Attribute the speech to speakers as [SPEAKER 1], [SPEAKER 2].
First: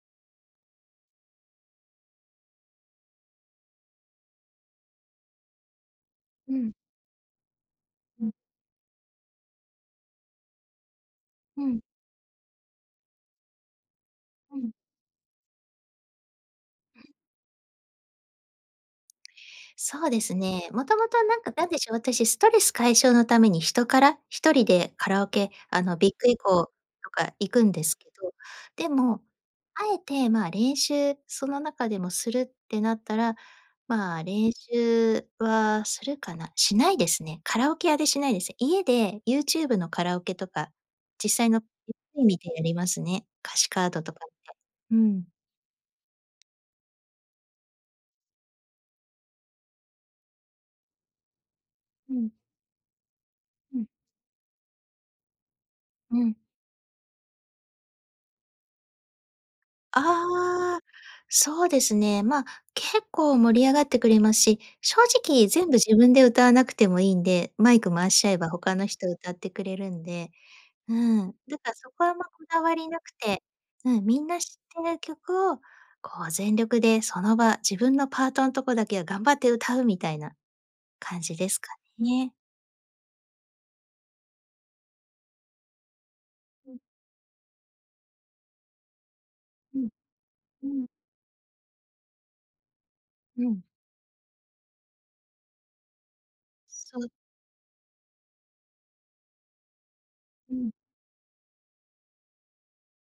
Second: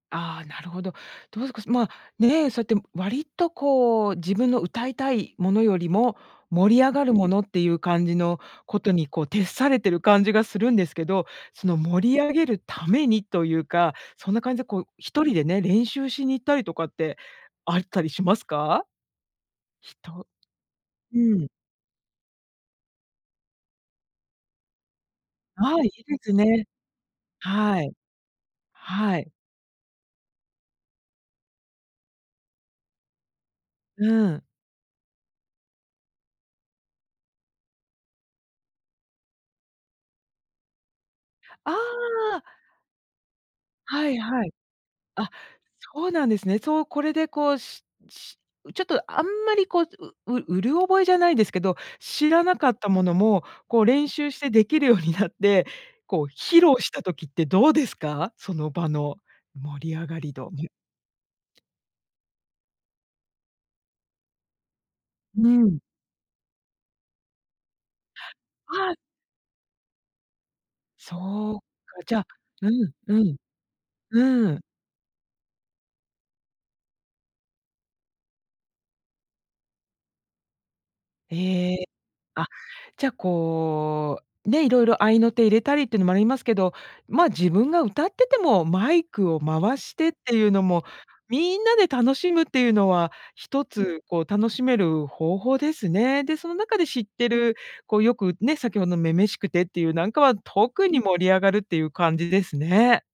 [SPEAKER 1] ああ、なるほど。どうすこすまあ、ね。そうやって割とこう、自分の歌いたいものよりも、
[SPEAKER 2] うん。
[SPEAKER 1] 盛り上がるものっていう感じ
[SPEAKER 2] うん。
[SPEAKER 1] のことにこう徹されてる感じがするんですけど、
[SPEAKER 2] う
[SPEAKER 1] その
[SPEAKER 2] ん。
[SPEAKER 1] 盛り上げるためにというか、そんな感
[SPEAKER 2] う
[SPEAKER 1] じで
[SPEAKER 2] ん。
[SPEAKER 1] こう、1人でね、練習しに行ったりとかってあいったりしますか？ひ
[SPEAKER 2] そうで
[SPEAKER 1] と
[SPEAKER 2] すね。もとも
[SPEAKER 1] う
[SPEAKER 2] となん
[SPEAKER 1] ん。
[SPEAKER 2] か、何でしょう。私ストレス解消のためにヒトカラ。1人でカラオケ、
[SPEAKER 1] は
[SPEAKER 2] あ
[SPEAKER 1] い。い
[SPEAKER 2] の
[SPEAKER 1] い
[SPEAKER 2] ビッ
[SPEAKER 1] で
[SPEAKER 2] グ
[SPEAKER 1] す
[SPEAKER 2] エコー
[SPEAKER 1] ね。
[SPEAKER 2] とか行くん
[SPEAKER 1] は
[SPEAKER 2] で
[SPEAKER 1] い。
[SPEAKER 2] すけど、で
[SPEAKER 1] は
[SPEAKER 2] も、
[SPEAKER 1] い。
[SPEAKER 2] あえてまあ、練習その中でもするってなったら、まあ
[SPEAKER 1] うん。
[SPEAKER 2] 練習はするかな。しないですね。カラオケ屋でしないです。家で YouTube のカラオケとか、実際の
[SPEAKER 1] あ
[SPEAKER 2] PV 見
[SPEAKER 1] あ。
[SPEAKER 2] てやりますね。歌詞カード
[SPEAKER 1] は
[SPEAKER 2] と
[SPEAKER 1] い
[SPEAKER 2] かって。
[SPEAKER 1] はい。
[SPEAKER 2] う
[SPEAKER 1] あ、
[SPEAKER 2] ん。
[SPEAKER 1] そうなんですね。そう、これでこう、ししうちょっとあんまりこう、うううろ覚えじゃないですけど、
[SPEAKER 2] う
[SPEAKER 1] 知
[SPEAKER 2] ん。
[SPEAKER 1] らなかったものも、
[SPEAKER 2] う
[SPEAKER 1] こう
[SPEAKER 2] ん。
[SPEAKER 1] 練習してできるようになって、こ
[SPEAKER 2] う
[SPEAKER 1] う
[SPEAKER 2] ん。
[SPEAKER 1] 披露した時ってどうですか？その場の盛り上がり度。ん
[SPEAKER 2] ああ、そうですね。まあ、結構盛り上がってくれますし、正直
[SPEAKER 1] う
[SPEAKER 2] 全部
[SPEAKER 1] ん。
[SPEAKER 2] 自分で歌わなくてもいいんで、マイク回しちゃえば他の
[SPEAKER 1] ああ。
[SPEAKER 2] 人歌ってくれるんで、う
[SPEAKER 1] そ
[SPEAKER 2] ん。だ
[SPEAKER 1] うか。
[SPEAKER 2] からそこ、あ
[SPEAKER 1] じ
[SPEAKER 2] んま、
[SPEAKER 1] ゃ、
[SPEAKER 2] こだ
[SPEAKER 1] う
[SPEAKER 2] わり
[SPEAKER 1] ん
[SPEAKER 2] なく
[SPEAKER 1] うん。
[SPEAKER 2] て。うん。みんな知
[SPEAKER 1] うー
[SPEAKER 2] っ
[SPEAKER 1] ん。
[SPEAKER 2] てる曲をこう全力でその場、自分のパートんとこだけは頑張って歌うみたいな感じですか
[SPEAKER 1] ええ。
[SPEAKER 2] ね。
[SPEAKER 1] あ、じゃこう、ね。いろいろ合いの手入れたりっていうのもありますけ
[SPEAKER 2] う
[SPEAKER 1] ど、
[SPEAKER 2] ん。
[SPEAKER 1] まあ、自分が歌ってても、マイクを回
[SPEAKER 2] うん。
[SPEAKER 1] してっていうの
[SPEAKER 2] う
[SPEAKER 1] も、
[SPEAKER 2] ん。
[SPEAKER 1] みんなで楽しむっていうのは、
[SPEAKER 2] うん。
[SPEAKER 1] 一つこう楽しめる方法ですね。で、その中で
[SPEAKER 2] そ
[SPEAKER 1] 知っ
[SPEAKER 2] う。
[SPEAKER 1] てる、こうよくね、先ほど、女々しくてっていうなんかは、
[SPEAKER 2] うん。
[SPEAKER 1] 特に盛り上がるっていう感じですね。